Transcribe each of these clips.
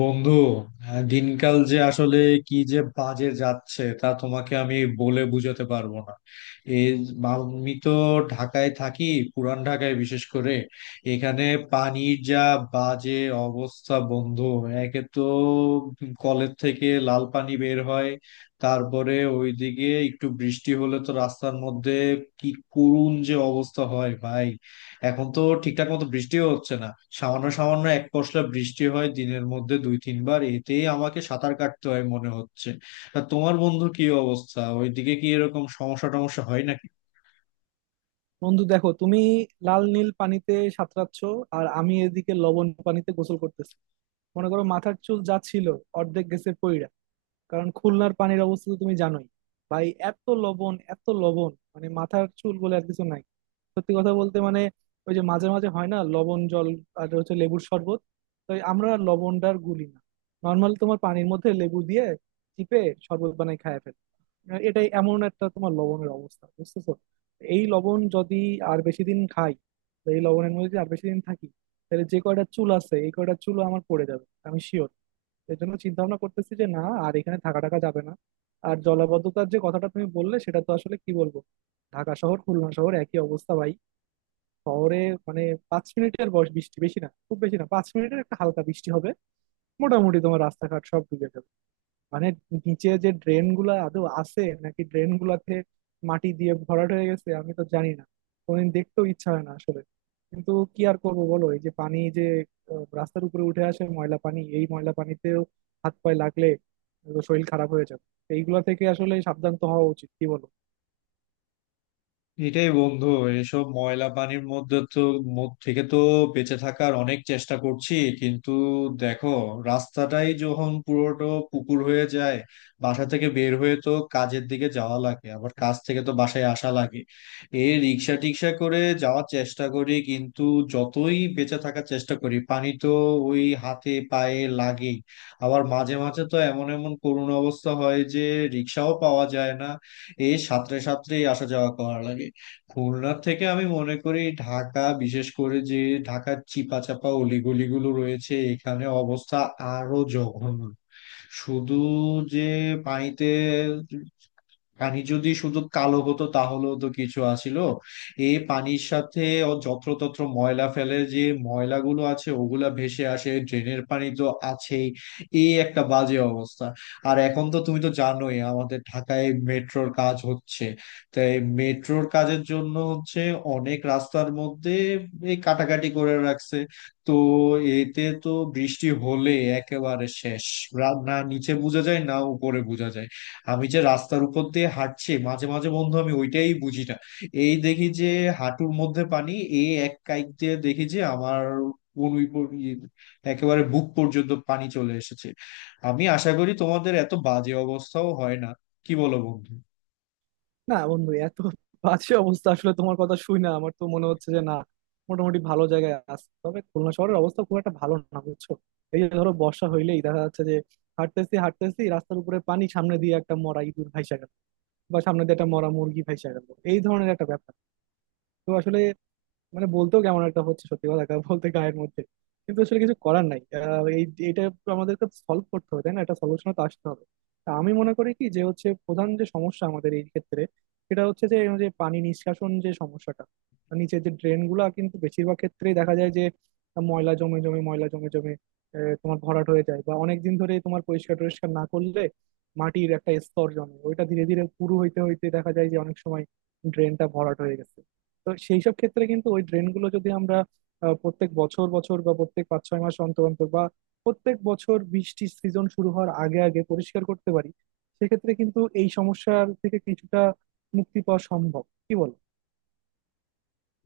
বন্ধু, দিনকাল যে আসলে কি যে বাজে যাচ্ছে তা তোমাকে আমি বলে বোঝাতে পারবো না। এই, আমি তো ঢাকায় থাকি, পুরান ঢাকায় বিশেষ করে। এখানে পানির যা বাজে অবস্থা, বন্ধু। একে তো কলের থেকে লাল পানি বের হয়, তারপরে ওইদিকে একটু বৃষ্টি হলে তো রাস্তার মধ্যে কি করুণ যে অবস্থা হয় ভাই। এখন তো ঠিকঠাক মতো বৃষ্টিও হচ্ছে না। সামান্য সামান্য এক পশলা বৃষ্টি হয় দিনের মধ্যে দুই তিনবার, এতেই আমাকে সাঁতার কাটতে হয় মনে হচ্ছে। তা তোমার বন্ধু কি অবস্থা? ওইদিকে কি এরকম সমস্যা টমস্যা হয় নাকি? বন্ধু দেখো, তুমি লাল নীল পানিতে সাঁতরাচ্ছ, আর আমি এদিকে লবণ পানিতে গোসল করতেছি। মনে করো, মাথার চুল যা ছিল অর্ধেক গেছে পইড়া। কারণ খুলনার পানির অবস্থা তো তুমি জানোই ভাই। এত লবণ, এত লবণ, মাথার চুল বলে আর কিছু নাই। সত্যি কথা বলতে ওই যে মাঝে মাঝে হয় না লবণ জল, আর হচ্ছে লেবুর শরবত। তো আমরা লবণটার গুলি না, নর্মাল তোমার পানির মধ্যে লেবু দিয়ে চিপে শরবত বানাই খায় ফেলে। এটাই এমন একটা তোমার লবণের অবস্থা, বুঝতেছো? এই লবণ যদি আর বেশি দিন খাই, বা এই লবণের মধ্যে যদি আর বেশি দিন থাকি, তাহলে যে কয়টা চুল আছে এই কয়টা চুলও আমার পড়ে যাবে, আমি শিওর। এর জন্য চিন্তা ভাবনা করতেছি যে না, আর এখানে থাকা টাকা যাবে না। আর জলাবদ্ধতার যে কথাটা তুমি বললে, সেটা তো আসলে কি বলবো, ঢাকা শহর খুলনা শহর একই অবস্থা ভাই। শহরে মানে 5 মিনিটের বৃষ্টি, বেশি না, খুব বেশি না, 5 মিনিটের একটা হালকা বৃষ্টি হবে, মোটামুটি তোমার রাস্তাঘাট সব ডুবে যাবে। মানে নিচে যে ড্রেন গুলা আদৌ আছে নাকি ড্রেন গুলাতে মাটি দিয়ে ভরাট হয়ে গেছে আমি তো জানি না, কোনদিন দেখতেও ইচ্ছা হয় না আসলে। কিন্তু কি আর করবো বলো, এই যে পানি যে রাস্তার উপরে উঠে আসে ময়লা পানি, এই ময়লা পানিতেও হাত পায়ে লাগলে তো শরীর খারাপ হয়ে যাবে, তো এইগুলা থেকে আসলে সাবধান তো হওয়া উচিত, কি বলো? এটাই বন্ধু। এসব ময়লা পানির মধ্যে থেকে তো বেঁচে থাকার অনেক চেষ্টা করছি, কিন্তু দেখো, রাস্তাটাই যখন পুরোটা পুকুর হয়ে যায়। বাসা থেকে বের হয়ে তো কাজের দিকে যাওয়া লাগে, আবার কাজ থেকে তো বাসায় আসা লাগে। এই রিক্সা টিক্সা করে যাওয়ার চেষ্টা করি, কিন্তু যতই বেঁচে থাকার চেষ্টা করি পানি তো ওই হাতে পায়ে লাগেই। আবার মাঝে মাঝে তো এমন এমন করুণ অবস্থা হয় যে রিক্সাও পাওয়া যায় না, এই সাঁতরে সাঁতরেই আসা যাওয়া করা লাগে। খুলনা থেকে আমি মনে করি ঢাকা, বিশেষ করে যে ঢাকার চিপা চাপা অলিগলিগুলো রয়েছে, এখানে অবস্থা আরো জঘন্য। শুধু যে পানিতে, পানি যদি শুধু কালো হতো তাহলেও তো কিছু আছিল। এই পানির সাথে, ও যত্রতত্র ময়লা ফেলে যে ময়লাগুলো আছে ওগুলা ভেসে আসে, ড্রেনের পানি তো আছেই। এই একটা বাজে অবস্থা। আর এখন তো তুমি তো জানোই আমাদের ঢাকায় মেট্রোর কাজ হচ্ছে। তাই মেট্রোর কাজের জন্য হচ্ছে অনেক রাস্তার মধ্যে এই কাটাকাটি করে রাখছে। তো এতে তো বৃষ্টি হলে একেবারে শেষ। না, নিচে বোঝা যায় না উপরে বোঝা যায়। আমি যে রাস্তার উপর দিয়ে হাঁটছি মাঝে মাঝে বন্ধু আমি ওইটাই বুঝি না। এই দেখি যে হাঁটুর মধ্যে পানি, এই এক কাইক দিয়ে দেখি যে আমার কোন উই পর- ই- একেবারে বুক পর্যন্ত পানি চলে এসেছে। আমি আশা করি তোমাদের এত বাজে অবস্থাও হয় না। কি বলো বন্ধু? না বন্ধু, এত বাজে অবস্থা আসলে তোমার কথা শুই না, আমার তো মনে হচ্ছে যে না, মোটামুটি ভালো জায়গায় আছে, তবে খুলনা শহরের অবস্থা খুব একটা ভালো না, বুঝছো? এই যে ধরো বর্ষা হইলেই দেখা যাচ্ছে যে হাঁটতেছি হাঁটতেছি রাস্তার উপরে পানি, সামনে দিয়ে একটা মরা ইঁদুর ভাইসা গেল, বা সামনে দিয়ে একটা মরা মুরগি ভাইসা গেল, এই ধরনের একটা ব্যাপার। তো আসলে বলতেও কেমন একটা হচ্ছে, সত্যি কথা বলতে গায়ের মধ্যে, কিন্তু আসলে কিছু করার নাই। আহ, এই এটা আমাদেরকে সলভ করতে হবে, তাই না? এটা সলিউশনে তো আসতে হবে। তা আমি মনে করি কি, যে হচ্ছে প্রধান যে সমস্যা আমাদের এই ক্ষেত্রে, সেটা হচ্ছে যে এই যে পানি নিষ্কাশন যে সমস্যাটা, নিচের যে ড্রেন গুলা, কিন্তু বেশিরভাগ ক্ষেত্রেই দেখা যায় যে ময়লা জমে জমে তোমার ভরাট হয়ে যায়, বা অনেক দিন ধরে তোমার পরিষ্কার টরিষ্কার না করলে মাটির একটা স্তর জমে ওইটা ধীরে ধীরে পুরু হইতে হইতে দেখা যায় যে অনেক সময় ড্রেনটা ভরাট হয়ে গেছে। তো সেই সব ক্ষেত্রে কিন্তু ওই ড্রেনগুলো যদি আমরা প্রত্যেক বছর বছর বা প্রত্যেক 5-6 মাস অন্তর অন্তর বা প্রত্যেক বছর বৃষ্টির সিজন শুরু হওয়ার আগে আগে পরিষ্কার করতে পারি, সেক্ষেত্রে কিন্তু এই সমস্যার থেকে কিছুটা মুক্তি পাওয়া সম্ভব, কি বল?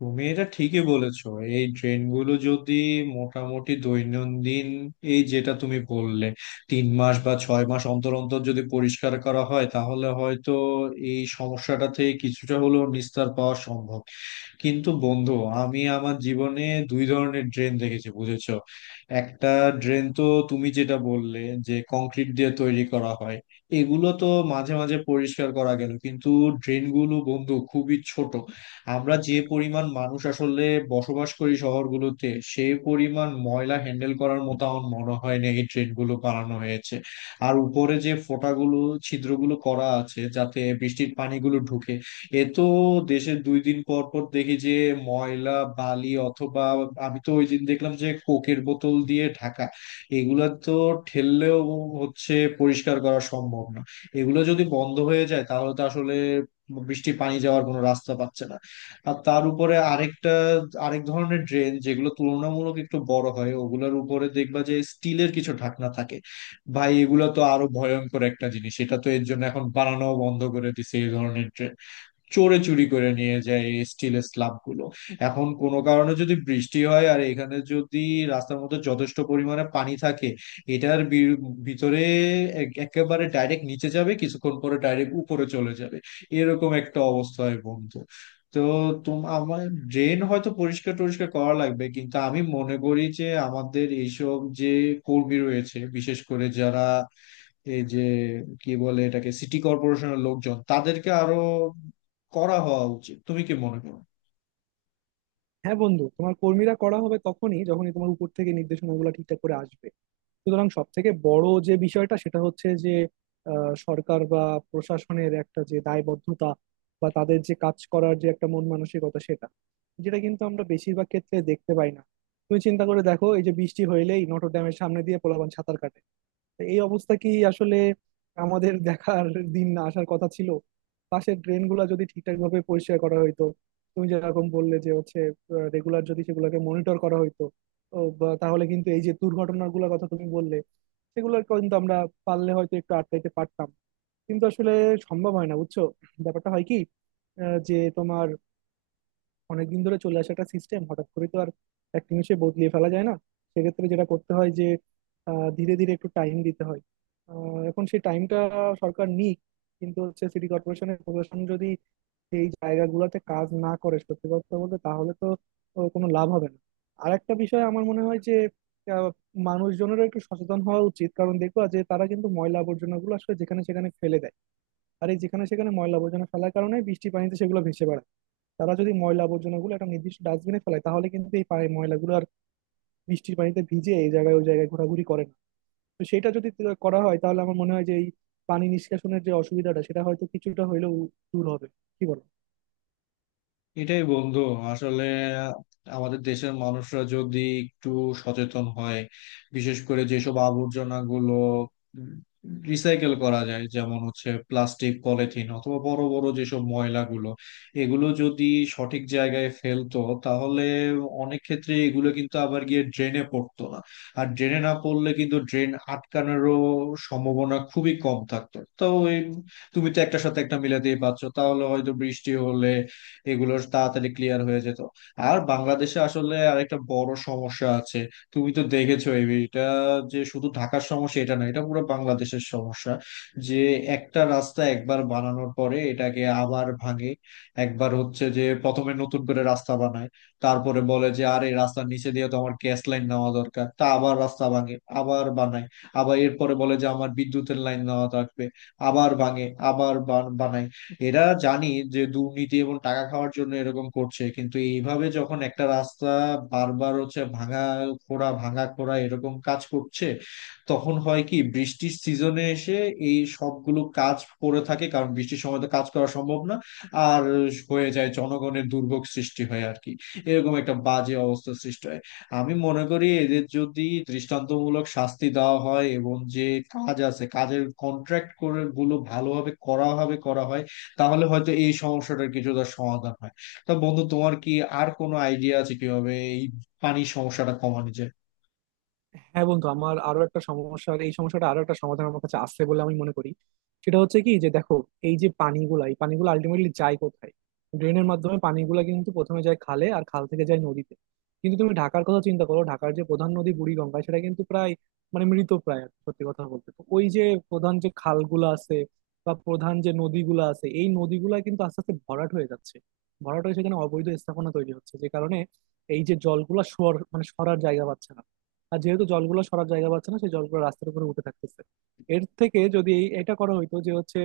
তুমি এটা ঠিকই বলেছো। এই ট্রেনগুলো যদি মোটামুটি দৈনন্দিন, এই যেটা তুমি বললে, 3 মাস বা 6 মাস অন্তর অন্তর যদি পরিষ্কার করা হয়, তাহলে হয়তো এই সমস্যাটা থেকে কিছুটা হলেও নিস্তার পাওয়া সম্ভব। কিন্তু বন্ধু, আমি আমার জীবনে দুই ধরনের ড্রেন দেখেছি, বুঝেছো? একটা ড্রেন তো, তুমি যেটা বললে, যে কংক্রিট দিয়ে তৈরি করা হয়, এগুলো তো মাঝে মাঝে পরিষ্কার করা গেল, কিন্তু ড্রেনগুলো বন্ধু খুবই ছোট। আমরা যে পরিমাণ মানুষ আসলে বসবাস করি শহরগুলোতে, সেই পরিমাণ ময়লা হ্যান্ডেল করার মতো আমার মনে হয় না এই ড্রেনগুলো বানানো হয়েছে। আর উপরে যে ছিদ্রগুলো করা আছে যাতে বৃষ্টির পানিগুলো ঢুকে, এ তো দেশের 2 দিন পর পর দেখি যে ময়লা, বালি, অথবা আমি তো ওই দিন দেখলাম যে কোকের বোতল দিয়ে ঢাকা। এগুলা তো ঠেললেও হচ্ছে পরিষ্কার করা সম্ভব না। এগুলো যদি বন্ধ হয়ে যায় তাহলে তো আসলে বৃষ্টি পানি যাওয়ার কোনো রাস্তা পাচ্ছে না। আর তার উপরে আরেক ধরনের ড্রেন যেগুলো তুলনামূলক একটু বড় হয়, ওগুলোর উপরে দেখবা যে স্টিলের কিছু ঢাকনা থাকে। ভাই, এগুলো তো আরো ভয়ঙ্কর একটা জিনিস। এটা তো এর জন্য এখন বানানো বন্ধ করে দিছে এই ধরনের ড্রেন। চোরে চুরি করে নিয়ে যায় এই স্টিলের স্ল্যাব গুলো। এখন কোনো কারণে যদি বৃষ্টি হয় আর এখানে যদি রাস্তার মধ্যে যথেষ্ট পরিমাণে পানি থাকে, এটার ভিতরে একেবারে ডাইরেক্ট নিচে যাবে, কিছুক্ষণ পরে ডাইরেক্ট উপরে চলে যাবে। এরকম একটা অবস্থা হয় বন্ধু। তো আমার ড্রেন হয়তো পরিষ্কার টরিষ্কার করা লাগবে, কিন্তু আমি মনে করি যে আমাদের এইসব যে কর্মী রয়েছে বিশেষ করে যারা, এই যে কি বলে এটাকে সিটি কর্পোরেশনের লোকজন, তাদেরকে আরো করা হওয়া উচিত। তুমি কি মনে করো? হ্যাঁ বন্ধু, তোমার কর্মীরা করা হবে তখনই যখনই তোমার উপর থেকে নির্দেশনাগুলো ঠিকঠাক করে আসবে। সুতরাং সব থেকে বড় যে বিষয়টা, সেটা হচ্ছে যে সরকার বা প্রশাসনের একটা যে দায়বদ্ধতা বা তাদের যে কাজ করার যে একটা মন মানসিকতা সেটা, যেটা কিন্তু আমরা বেশিরভাগ ক্ষেত্রে দেখতে পাই না। তুমি চিন্তা করে দেখো, এই যে বৃষ্টি হইলেই নটর ডেমের সামনে দিয়ে পোলাপান সাঁতার কাটে, এই অবস্থা কি আসলে আমাদের দেখার দিন না আসার কথা ছিল? পাশের ড্রেন গুলা যদি ঠিকঠাক ভাবে পরিষ্কার করা হইতো, তুমি যেরকম বললে যে হচ্ছে রেগুলার যদি সেগুলোকে মনিটর করা হইতো, ও বা তাহলে কিন্তু এই যে দুর্ঘটনার গুলোর কথা তুমি বললে, সেগুলোর কিন্তু আমরা পারলে হয়তো একটু আটকাইতে পারতাম। কিন্তু আসলে সম্ভব হয় না, বুঝছো। ব্যাপারটা হয় কি, যে তোমার অনেকদিন ধরে চলে আসা একটা সিস্টেম হঠাৎ করে তো আর এক নিমিষে বদলিয়ে ফেলা যায় না। সেক্ষেত্রে যেটা করতে হয় যে ধীরে ধীরে একটু টাইম দিতে হয়। এখন সেই টাইমটা সরকার নিক, কিন্তু হচ্ছে সিটি কর্পোরেশনের প্রশাসন যদি এই জায়গাগুলোতে কাজ না করে সত্যি কথা বলতে, তাহলে তো কোনো লাভ হবে না। আর একটা বিষয় আমার মনে হয় যে আহ, মানুষজনেরও একটু সচেতন হওয়া উচিত, কারণ দেখবা যে তারা কিন্তু ময়লা আবর্জনা গুলো আসলে যেখানে সেখানে ফেলে দেয়। আর এই যেখানে সেখানে ময়লা আবর্জনা ফেলার কারণে বৃষ্টির পানিতে সেগুলো ভেসে বেড়ায়। তারা যদি ময়লা আবর্জনা গুলো একটা নির্দিষ্ট ডাস্টবিনে ফেলায়, তাহলে কিন্তু এই পানি ময়লাগুলো আর বৃষ্টির পানিতে ভিজে এই জায়গায় ওই জায়গায় ঘোরাঘুরি করে না। তো সেটা যদি করা হয়, তাহলে আমার মনে হয় যে এই পানি নিষ্কাশনের যে অসুবিধাটা, সেটা হয়তো কিছুটা হইলেও দূর হবে, কি বল? এটাই বন্ধু। আসলে আমাদের দেশের মানুষরা যদি একটু সচেতন হয়, বিশেষ করে যেসব আবর্জনা গুলো রিসাইকেল করা যায়, যেমন হচ্ছে প্লাস্টিক, পলিথিন অথবা বড় বড় যেসব ময়লাগুলো, এগুলো যদি সঠিক জায়গায় ফেলতো, তাহলে অনেক ক্ষেত্রে এগুলো কিন্তু আবার গিয়ে ড্রেনে পড়তো না। আর ড্রেনে না পড়লে কিন্তু ড্রেন আটকানোরও সম্ভাবনা খুবই কম থাকতো। তো এই, তুমি তো একটার সাথে একটা মিলাতেই পারছো, তাহলে হয়তো বৃষ্টি হলে এগুলোর তাড়াতাড়ি ক্লিয়ার হয়ে যেত। আর বাংলাদেশে আসলে আরেকটা বড় সমস্যা আছে। তুমি তো দেখেছো এই এটা যে শুধু ঢাকার সমস্যা এটা না, এটা পুরো বাংলাদেশের সমস্যা। যে একটা রাস্তা একবার বানানোর পরে এটাকে আবার ভাঙে। একবার হচ্ছে যে প্রথমে নতুন করে রাস্তা বানায়, তারপরে বলে যে আরে রাস্তার নিচে দিয়ে তো আমার গ্যাস লাইন নেওয়া দরকার, তা আবার রাস্তা ভাঙে, আবার বানায়। আবার এরপরে বলে যে আমার বিদ্যুতের লাইন নেওয়া থাকবে, আবার ভাঙে আবার বানায়। এরা জানি যে দুর্নীতি এবং টাকা খাওয়ার জন্য এরকম করছে। কিন্তু এইভাবে যখন একটা রাস্তা বারবার হচ্ছে ভাঙা খোঁড়া ভাঙা খোঁড়া এরকম কাজ করছে, তখন হয় কি, বৃষ্টির সিজনে এসে এই সবগুলো কাজ পড়ে থাকে, কারণ বৃষ্টির সময় তো কাজ করা সম্ভব না। আর হয়ে যায় জনগণের দুর্ভোগ সৃষ্টি হয় আর কি, এরকম একটা বাজে অবস্থা সৃষ্টি হয়। আমি মনে করি এদের যদি দৃষ্টান্তমূলক শাস্তি দেওয়া হয়, এবং যে কাজ আছে কাজের কন্ট্রাক্ট করে গুলো ভালোভাবে করা হবে করা হয়, তাহলে হয়তো এই সমস্যাটার কিছুটা সমাধান হয়। তা বন্ধু, তোমার কি আর কোনো আইডিয়া আছে কিভাবে এই পানির সমস্যাটা কমানো যায়? হ্যাঁ বন্ধু, আমার আরো একটা সমস্যার, এই সমস্যাটা আরো একটা সমাধান আমার কাছে আসছে বলে আমি মনে করি। সেটা হচ্ছে কি, যে দেখো, এই যে এই পানিগুলো আলটিমেটলি যায় কোথায়? ড্রেনের মাধ্যমে পানিগুলা কিন্তু প্রথমে যায় খালে, আর খাল থেকে যায় নদীতে। কিন্তু তুমি ঢাকার কথা চিন্তা করো, ঢাকার যে প্রধান নদী বুড়িগঙ্গা, সেটা কিন্তু প্রায় মৃত প্রায়, সত্যি কথা বলতে। তো ওই যে প্রধান যে খালগুলো আছে বা প্রধান যে নদীগুলো আছে, এই নদীগুলা কিন্তু আস্তে আস্তে ভরাট হয়ে যাচ্ছে, ভরাট হয়ে সেখানে অবৈধ স্থাপনা তৈরি হচ্ছে, যে কারণে এই যে জলগুলা সর মানে সরার জায়গা পাচ্ছে না। আর যেহেতু জলগুলো সরার জায়গা পাচ্ছে না, সেই জলগুলো রাস্তার উপরে উঠে থাকতেছে। এর থেকে যদি এটা করা হইতো যে হচ্ছে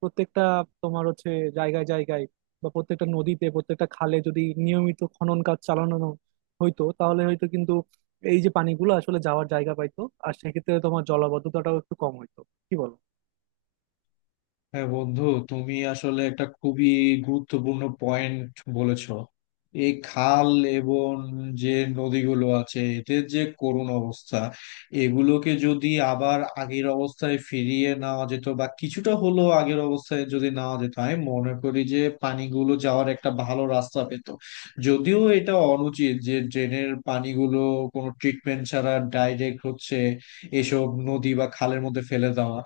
প্রত্যেকটা তোমার হচ্ছে জায়গায় জায়গায় বা প্রত্যেকটা নদীতে প্রত্যেকটা খালে যদি নিয়মিত খনন কাজ চালানো হইতো, তাহলে হয়তো কিন্তু এই যে পানিগুলো আসলে যাওয়ার জায়গা পাইতো, আর সেক্ষেত্রে তোমার জলাবদ্ধতাটাও একটু কম হইতো, কি বলো? হ্যাঁ বন্ধু, তুমি আসলে একটা খুবই গুরুত্বপূর্ণ পয়েন্ট বলেছো। এই খাল এবং যে নদীগুলো আছে এদের যে করুণ অবস্থা, এগুলোকে যদি আবার আগের অবস্থায় ফিরিয়ে নেওয়া যেত বা কিছুটা হলেও আগের অবস্থায় যদি নেওয়া যেত, আমি মনে করি যে পানিগুলো যাওয়ার একটা ভালো রাস্তা পেত। যদিও এটা অনুচিত যে ড্রেনের পানিগুলো কোনো ট্রিটমেন্ট ছাড়া ডাইরেক্ট হচ্ছে এসব নদী বা খালের মধ্যে ফেলে দেওয়া।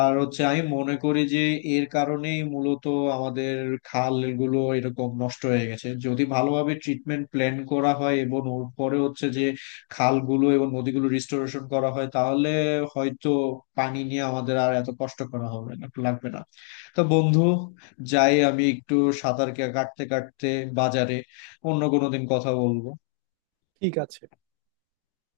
আর হচ্ছে আমি মনে করি যে এর কারণেই মূলত আমাদের খালগুলো এরকম নষ্ট হয়ে গেছে। যদি ভালোভাবে ট্রিটমেন্ট প্ল্যান করা হয় এবং ওর পরে হচ্ছে যে খালগুলো এবং নদীগুলো রিস্টোরেশন করা হয়, তাহলে হয়তো পানি নিয়ে আমাদের আর এত কষ্ট করা হবে না লাগবে না। তো বন্ধু, যাই আমি একটু সাঁতার কাটতে কাটতে বাজারে, অন্য কোনো দিন কথা বলবো। ঠিক আছে।